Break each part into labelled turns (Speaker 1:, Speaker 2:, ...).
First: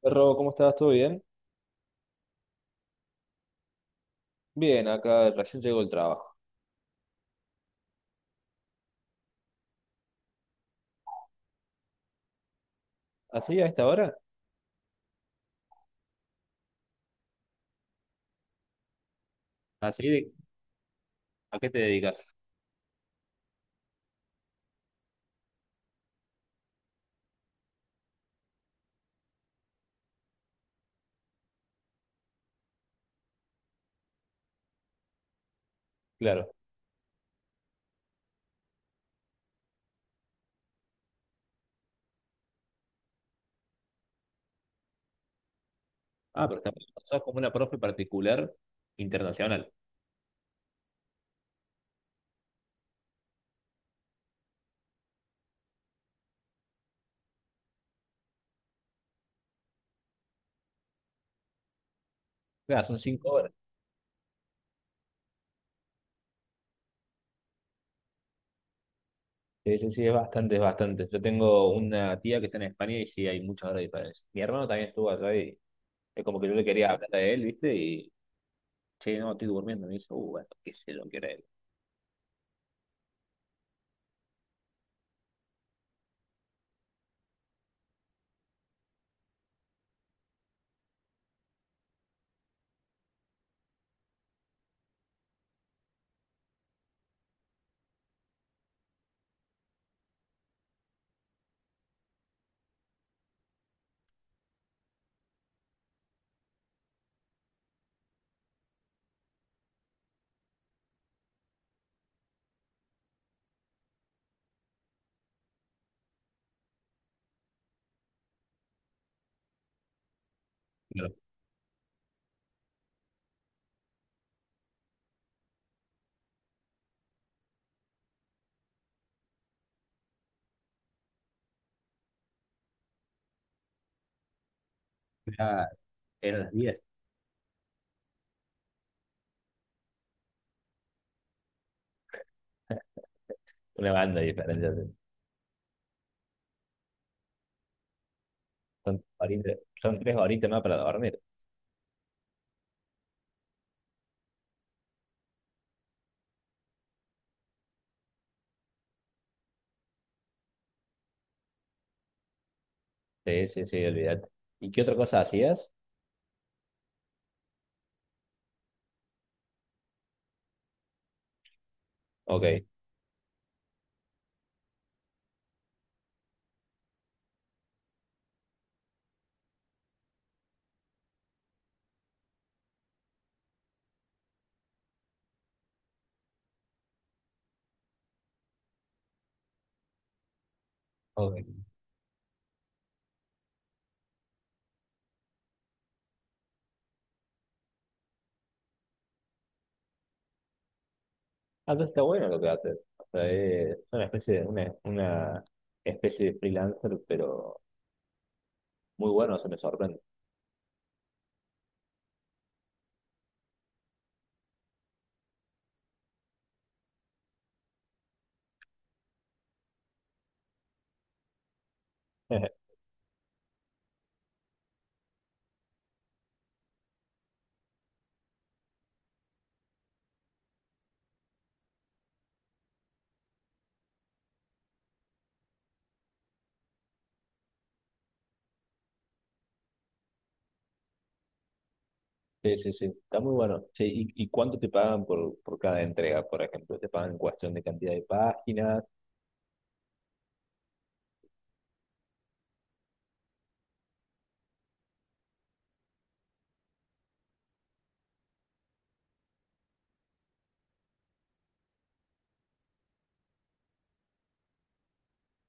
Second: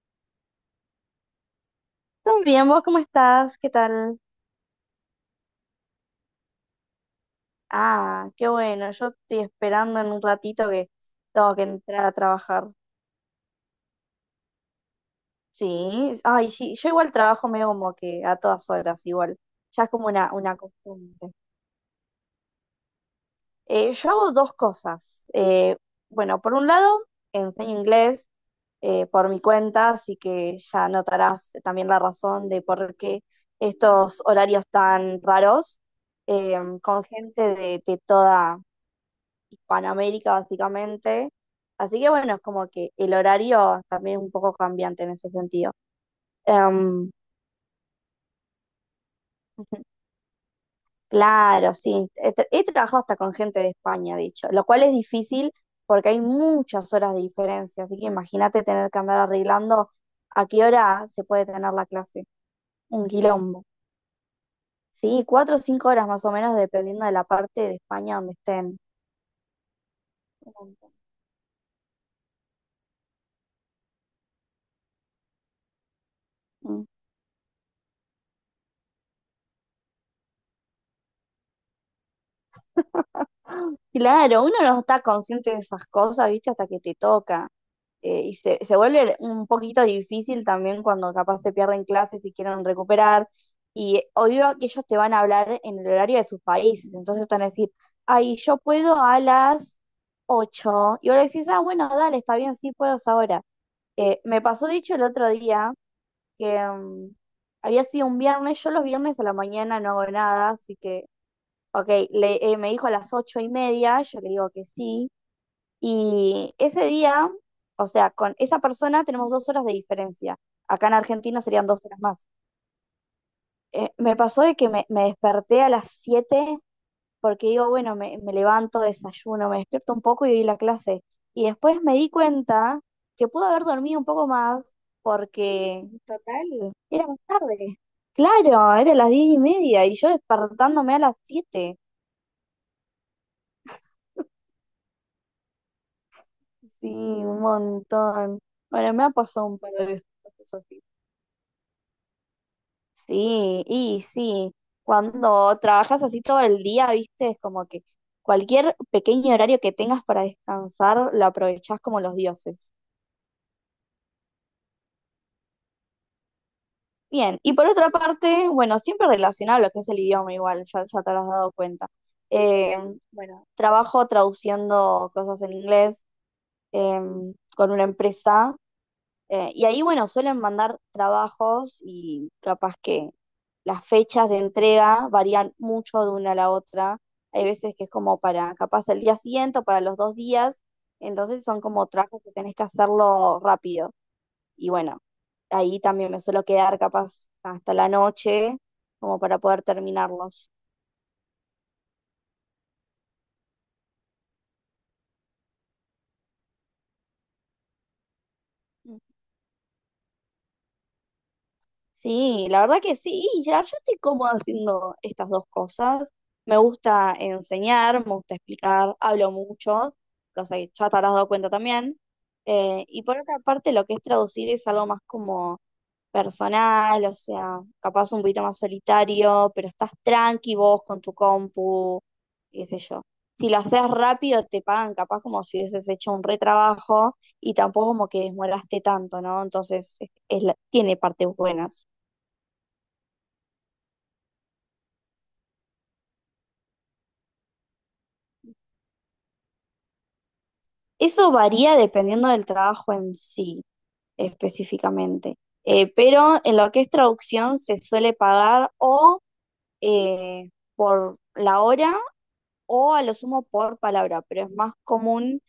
Speaker 1: Perro, ¿cómo estás? ¿Todo bien?
Speaker 2: ¿Todo bien? ¿Vos cómo estás? ¿Qué tal?
Speaker 1: Bien, acá recién llegó el trabajo.
Speaker 2: Ah, qué bueno. Yo estoy esperando en un ratito que tengo que entrar a trabajar.
Speaker 1: ¿Así a esta hora?
Speaker 2: Sí, ay, sí. Yo igual trabajo medio como que a todas horas, igual. Ya es como
Speaker 1: ¿Así de-
Speaker 2: una costumbre.
Speaker 1: a qué te dedicas?
Speaker 2: Yo hago dos cosas. Bueno, por un lado, enseño inglés, por mi cuenta, así que ya notarás también la razón de por qué estos horarios tan raros,
Speaker 1: Claro.
Speaker 2: eh, con gente de toda Hispanoamérica, básicamente. Así que bueno, es como que el horario también es un poco cambiante en ese sentido.
Speaker 1: Ah, pero también
Speaker 2: Em,
Speaker 1: sos como una profe particular internacional.
Speaker 2: claro, sí. He trabajado hasta con gente de España, de hecho, lo cual es difícil porque hay muchas horas de diferencia. Así que imagínate tener que andar arreglando a qué hora se puede tener la clase.
Speaker 1: Claro, son
Speaker 2: Un
Speaker 1: 5 horas.
Speaker 2: quilombo. Sí, 4 o 5 horas más o menos, dependiendo de la parte de España donde estén.
Speaker 1: Sí, sí, sí, es bastante, es bastante. Yo tengo una tía que está en España y sí hay muchas horas de diferencia. Mi hermano también estuvo allá y es como que yo le quería hablar a él, ¿viste? Y, che, no, estoy durmiendo. Me dice, bueno, qué sé lo que era él.
Speaker 2: Claro, uno no está consciente de esas cosas, ¿viste? Hasta que te toca. Y se vuelve un poquito difícil también cuando capaz se pierden clases y quieren recuperar. Y obvio que ellos te van a hablar en el horario de sus países. Entonces están a decir, ay, yo puedo a las 8. Y vos le decís, ah, bueno, dale, está bien, sí puedo es ahora. Me pasó dicho el otro día que había sido un viernes. Yo los viernes a la mañana no hago nada, así que Ok, le, me dijo a las 8:30, yo le digo que sí. Y ese día, o sea, con esa persona tenemos 2 horas de diferencia. Acá en
Speaker 1: Claro,
Speaker 2: Argentina serían 2 horas más. Me pasó de que me desperté a las 7 porque digo, bueno, me levanto, desayuno, me despierto un poco y doy la clase. Y después me di cuenta que pude haber dormido un poco más
Speaker 1: era,
Speaker 2: porque,
Speaker 1: eran las
Speaker 2: total,
Speaker 1: 10.
Speaker 2: era más tarde. Claro, era las 10:30 y yo despertándome a las 7.
Speaker 1: Una banda de diferencia, sí.
Speaker 2: Sí, un montón. Bueno,
Speaker 1: Son,
Speaker 2: me ha pasado
Speaker 1: horita-
Speaker 2: un par de
Speaker 1: son
Speaker 2: veces
Speaker 1: 3 horitas más para
Speaker 2: así.
Speaker 1: dormir.
Speaker 2: Sí, y sí. Cuando trabajas así todo el día, viste, es como que cualquier pequeño horario que tengas para descansar lo aprovechás como los dioses.
Speaker 1: Sí, sí, sí, olvídate. ¿Y qué otra cosa hacías?
Speaker 2: Bien, y por otra parte, bueno, siempre relacionado a lo que es el idioma igual, ya, ya te habrás dado cuenta.
Speaker 1: Ok,
Speaker 2: Eh, bueno, trabajo traduciendo cosas en inglés, con una empresa. Y ahí, bueno, suelen mandar trabajos y capaz que las fechas de entrega varían mucho de una a la otra. Hay veces que es como para capaz el día siguiente o para los 2 días. Entonces son
Speaker 1: ok.
Speaker 2: como trabajos que tenés que hacerlo rápido. Y bueno, ahí también me suelo quedar capaz hasta la noche como para poder terminarlos.
Speaker 1: Ah, entonces está bueno lo que haces. O sea, es una especie de freelancer, pero muy bueno, se me sorprende.
Speaker 2: Sí, la verdad que sí, y ya yo estoy cómoda haciendo estas dos cosas. Me gusta enseñar, me gusta explicar, hablo mucho, cosa que ya te habrás dado cuenta también. Y por otra parte, lo que es traducir es algo más como personal, o sea, capaz un poquito más solitario, pero estás tranqui vos con tu compu, qué sé yo. Si lo haces rápido, te pagan capaz como si hubieses hecho un retrabajo y tampoco como que demoraste tanto, ¿no? Entonces, tiene partes buenas.
Speaker 1: Sí, sí, sí, está muy bueno. Sí, ¿y cuánto te pagan por cada entrega, por ejemplo? ¿Te pagan en cuestión de cantidad de páginas?
Speaker 2: Eso varía dependiendo del trabajo en sí, específicamente. Pero en lo que es traducción se suele pagar o, eh, por la hora o a lo sumo por palabra, pero es más común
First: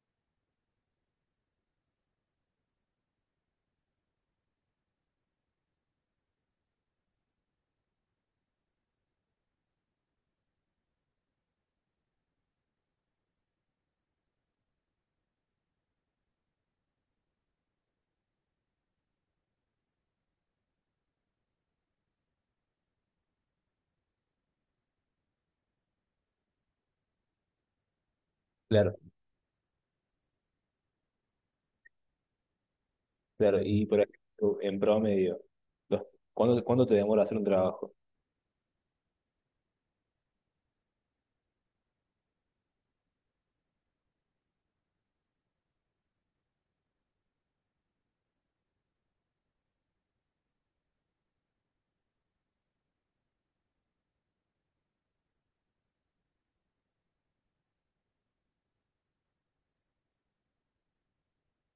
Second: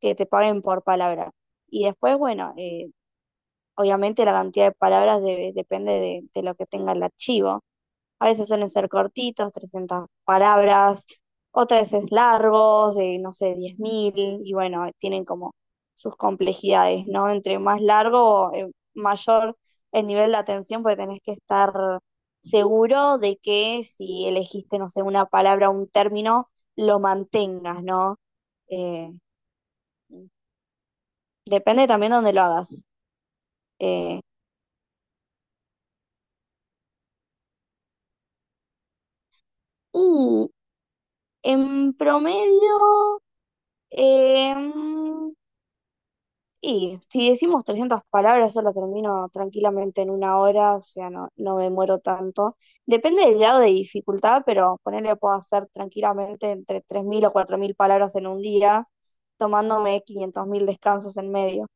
Speaker 2: que te paguen por palabra. Y después, bueno, obviamente la cantidad de palabras depende de lo que tenga el archivo. A veces suelen ser cortitos, 300 palabras, otras veces largos, de no sé, 10.000, y bueno, tienen como sus complejidades, ¿no? Entre más largo, mayor el nivel de atención, porque tenés que estar seguro de que si elegiste, no sé, una palabra o un término, lo mantengas, ¿no?
Speaker 1: Claro,
Speaker 2: Eh, Depende también de dónde lo hagas.
Speaker 1: claro. Y, por
Speaker 2: Eh,
Speaker 1: ejemplo, en promedio, los- ¿cuánto te demora hacer un trabajo?
Speaker 2: y en promedio, eh, Y si decimos 300 palabras, eso lo termino tranquilamente en una hora, o sea, no, no me muero tanto. Depende del grado de dificultad, pero ponerle puedo hacer tranquilamente entre 3.000 o 4.000 palabras en un día, tomándome 500.000 descansos en medio.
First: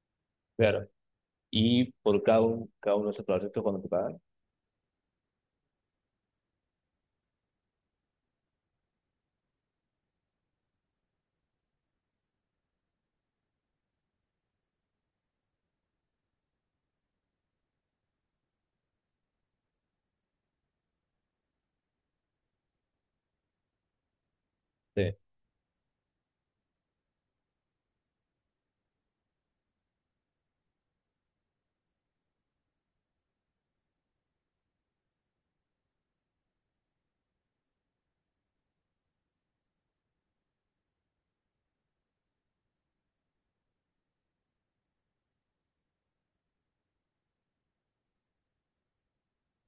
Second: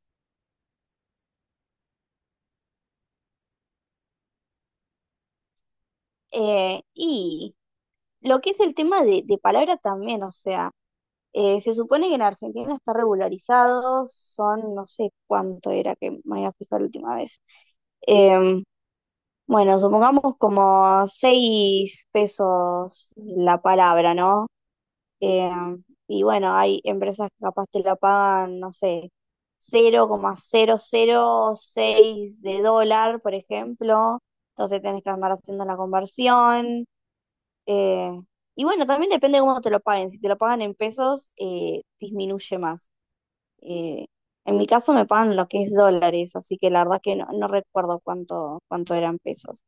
Speaker 1: Claro. ¿Y por cada uno de esos proyectos cuánto te pagan?
Speaker 2: Y lo que es el tema de palabra también, o sea, se supone que en Argentina está regularizado, son no sé cuánto era que me había fijado la última vez. Eh, Bueno, supongamos como 6 pesos la palabra, ¿no?
Speaker 1: Sí,
Speaker 2: Eh, y bueno, hay empresas que capaz te la pagan, no sé, cero coma cero cero coma seis de dólar, por ejemplo. Entonces tenés que andar haciendo la conversión. eh, y bueno, también depende de cómo te lo paguen. Si te lo pagan en pesos, disminuye más. Eh, en mi caso me pagan lo que es dólares, así que la verdad que no, no recuerdo cuánto eran pesos.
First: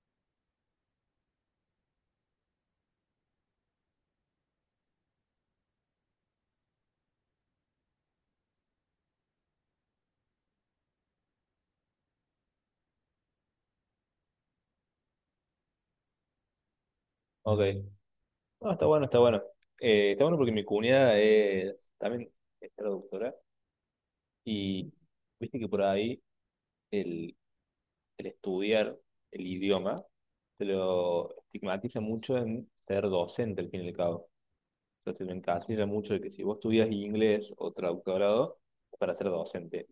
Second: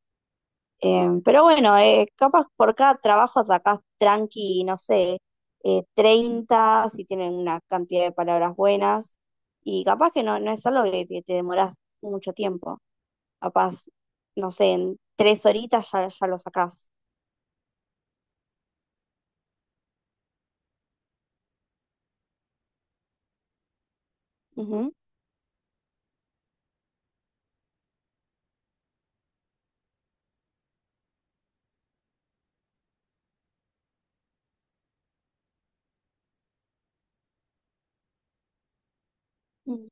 Speaker 2: Pero bueno, capaz por cada trabajo sacás tranqui, no sé, 30, si tienen una cantidad de palabras buenas, y capaz que no, no es algo que te demorás mucho tiempo, capaz, no sé, en tres horitas ya, ya lo sacás.
Speaker 1: ok. No, está bueno, está bueno. Está bueno porque mi cuñada también es traductora y
Speaker 2: Ujú.
Speaker 1: viste que por ahí el, el estudiar el idioma se lo estigmatiza mucho en ser docente al fin y al cabo. Entonces me encasilla mucho de que si vos estudias inglés o traductorado es para ser docente.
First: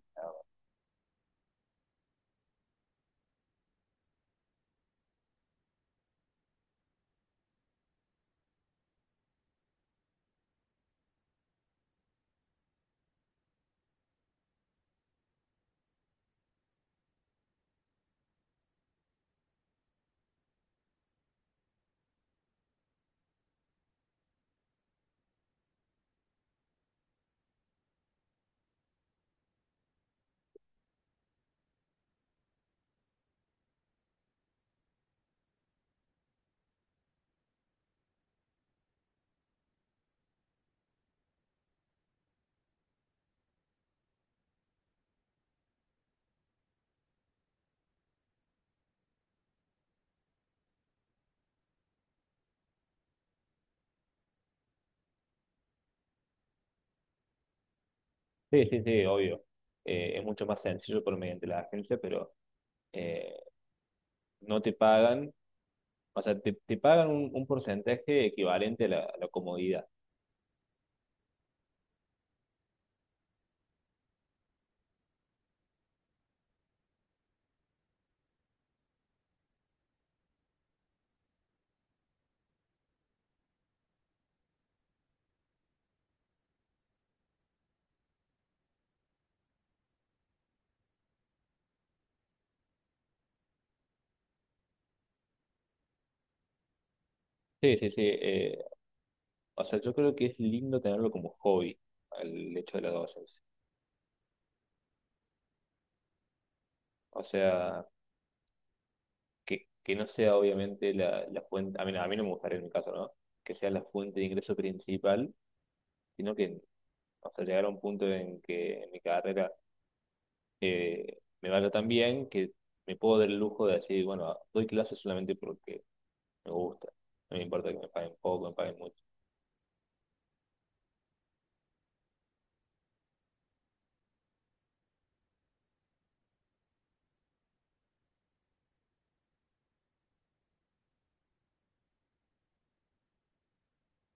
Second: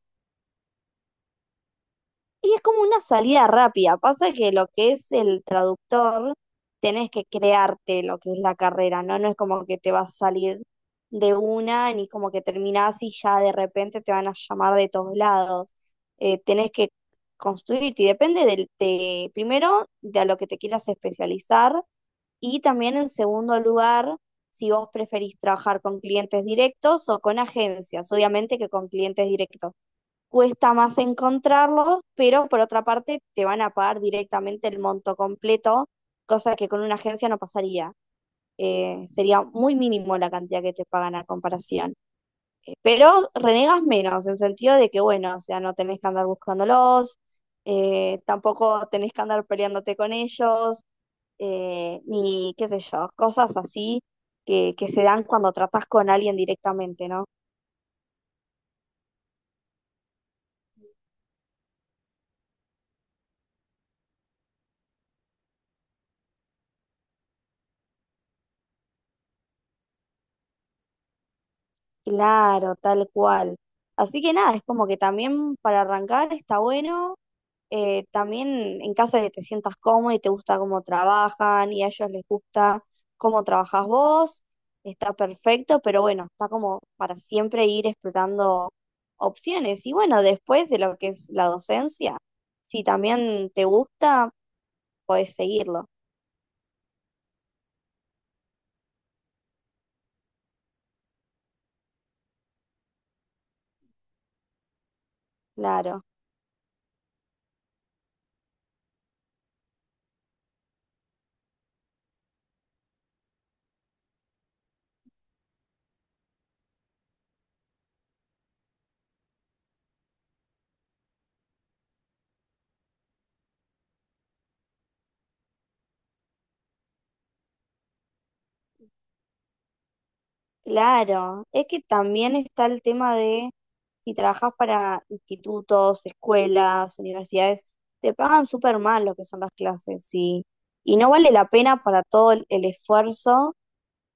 Speaker 2: Y es como una salida rápida. Pasa que lo que es el traductor, tenés que crearte lo que es la carrera, ¿no? No es como que te vas a salir de una, ni como que terminás y ya de repente te van a llamar de todos lados. Tenés que construirte, y depende del, de, primero, de a lo que te quieras especializar, y también en segundo lugar, si vos preferís trabajar con clientes directos o con agencias. Obviamente que con clientes directos cuesta más encontrarlos, pero por otra parte te van a pagar directamente el monto completo, cosa que con una agencia no pasaría. Sería muy mínimo la cantidad que te pagan a comparación. Pero renegas menos, en sentido de que, bueno, o sea, no tenés que andar buscándolos, tampoco tenés que andar peleándote con ellos, ni qué sé yo, cosas así que se dan cuando tratás con alguien directamente, ¿no?
Speaker 1: Sí, sí, sí, obvio. Es mucho más sencillo por mediante la agencia, pero eh, no te pagan, o sea, te pagan un porcentaje equivalente a la comodidad.
Speaker 2: Claro, tal cual. Así que nada, es como que también para arrancar está bueno. También en caso de que te sientas cómodo y te gusta cómo trabajan y a ellos les gusta cómo trabajas vos, está perfecto, pero bueno, está como para siempre ir explorando opciones. Y bueno, después de lo que es la docencia, si también te gusta, podés seguirlo.
Speaker 1: Sí, sí, sí. O sea, yo creo que es lindo tenerlo como hobby, el hecho de las docencia.
Speaker 2: Claro,
Speaker 1: O sea, que no sea obviamente la fuente, a mí no me gustaría en mi caso, ¿no? Que sea la fuente de ingreso principal, sino que, o sea, llegar a un punto en que en mi carrera me vaya tan bien que me puedo dar el lujo de decir, bueno, doy clases solamente porque me gusta. No me importa que me paguen poco, me paguen mucho.
Speaker 2: claro. Es que también está el tema de... si trabajas para institutos, escuelas, universidades, te pagan súper mal lo que son las clases, y no vale la pena para todo el esfuerzo,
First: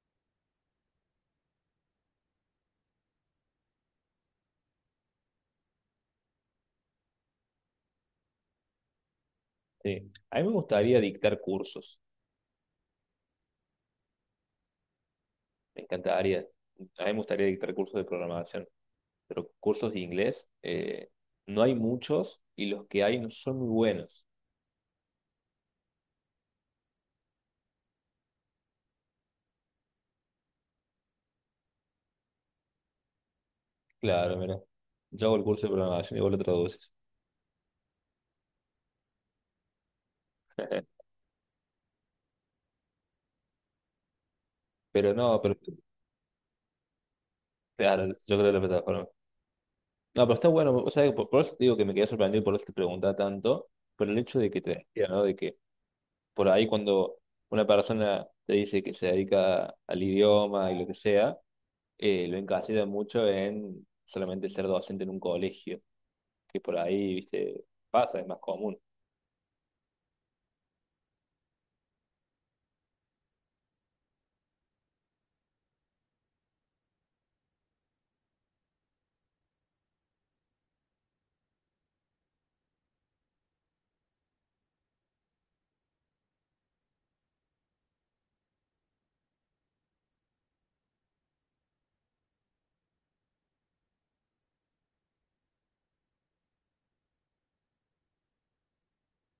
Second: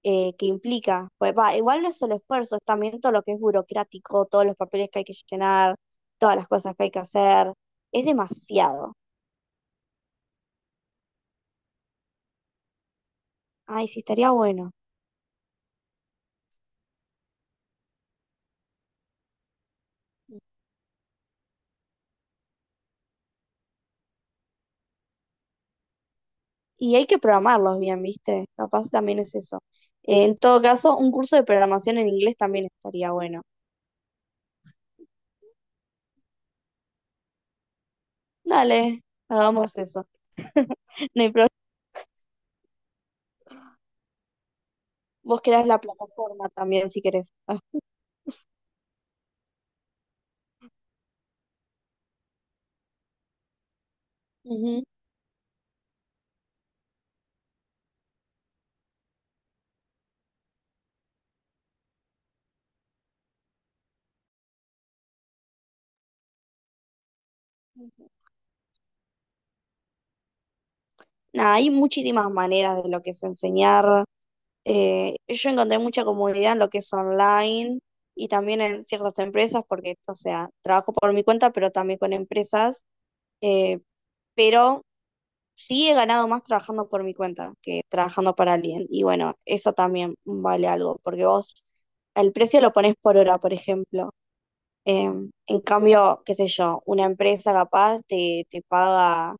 Speaker 2: que implica. Pues, va, igual no es solo esfuerzo, es también todo lo que es burocrático, todos los papeles que hay que llenar, todas las cosas que hay que hacer. Es demasiado.
Speaker 1: Sí. A mí me gustaría dictar cursos,
Speaker 2: Ay, sí, estaría bueno.
Speaker 1: me encantaría. A mí me gustaría dictar cursos de programación. Pero cursos de inglés no hay muchos y los que hay no son muy buenos.
Speaker 2: Y hay que programarlos bien, ¿viste? Capaz también es eso. En todo caso, un curso de programación en inglés también estaría bueno.
Speaker 1: Claro, mira, yo hago el curso de programación y vos lo traduces.
Speaker 2: Dale, hagamos eso. No hay problema.
Speaker 1: Pero no,
Speaker 2: Vos
Speaker 1: pero
Speaker 2: creás la plataforma también si querés. Ah.
Speaker 1: claro, yo creo que la plataforma. No, pero está bueno, o sea, por, eso te digo que me quedé sorprendido por eso te preguntaba tanto, por el hecho de que te
Speaker 2: Ujú.
Speaker 1: decía, ¿no? De que por ahí cuando una persona te dice que se dedica al idioma y lo que sea, lo encasilla mucho en solamente ser docente en un colegio, que por ahí, viste, pasa, es más común.
Speaker 2: Nada, hay muchísimas maneras de lo que es enseñar. Yo encontré mucha comodidad en lo que es online y también en ciertas empresas, porque, o sea, trabajo por mi cuenta, pero también con empresas. eh, pero sí he ganado más trabajando por mi cuenta que trabajando para alguien. Y bueno, eso también vale algo, porque vos el precio lo ponés por hora, por ejemplo. En cambio, qué sé yo, una empresa capaz te paga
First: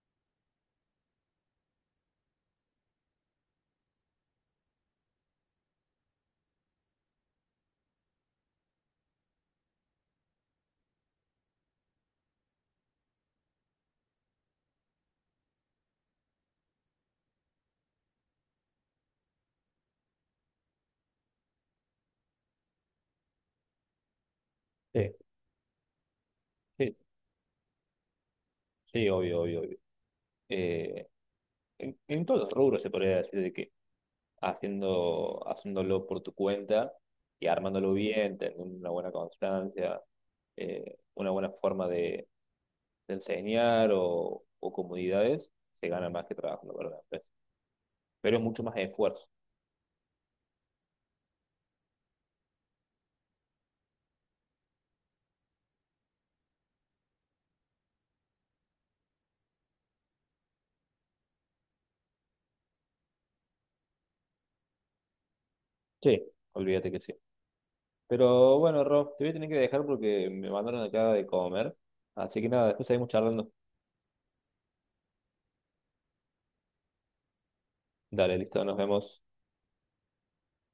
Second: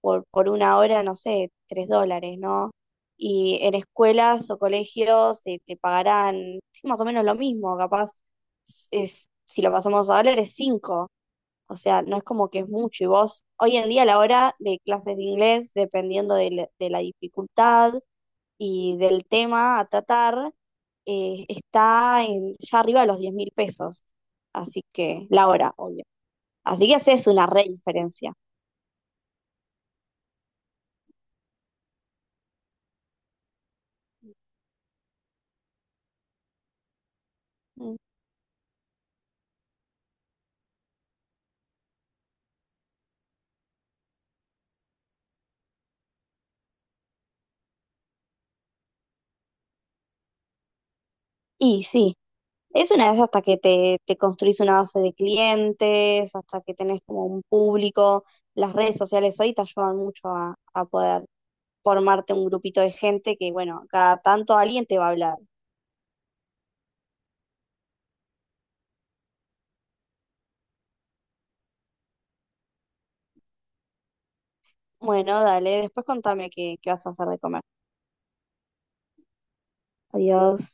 Speaker 2: por una hora, no sé, 3 dólares, ¿no? Y en escuelas o colegios te pagarán sí, más o menos lo mismo, capaz, es, si lo pasamos a dólares, cinco. O sea, no es como que es mucho. Y vos, hoy en día, a la hora de clases de inglés, dependiendo de la dificultad y del tema a tratar, está en, ya arriba de los 10.000 pesos. Así
Speaker 1: Sí,
Speaker 2: que, la hora, obvio. Así
Speaker 1: sí,
Speaker 2: que haces una re diferencia.
Speaker 1: sí, obvio, obvio, obvio. Eh, en todos los rubros se podría decir de que haciéndolo por tu cuenta y armándolo
Speaker 2: Mm.
Speaker 1: bien, teniendo una buena constancia, una buena forma de enseñar o comunidades, se gana más que trabajando para una empresa. Pero es mucho más esfuerzo.
Speaker 2: Y sí, es una vez hasta que te construís una base de clientes, hasta que tenés como un público. Las redes sociales hoy te ayudan mucho a poder formarte un grupito de gente que, bueno, cada tanto alguien te va a hablar.
Speaker 1: Sí, olvídate que sí. Pero bueno, Rob, te voy a tener que dejar porque me mandaron acá de comer. Así que nada, después seguimos charlando.
Speaker 2: Bueno, dale, después contame qué vas a hacer de comer.
Speaker 1: Dale, listo, nos vemos.
Speaker 2: Adiós.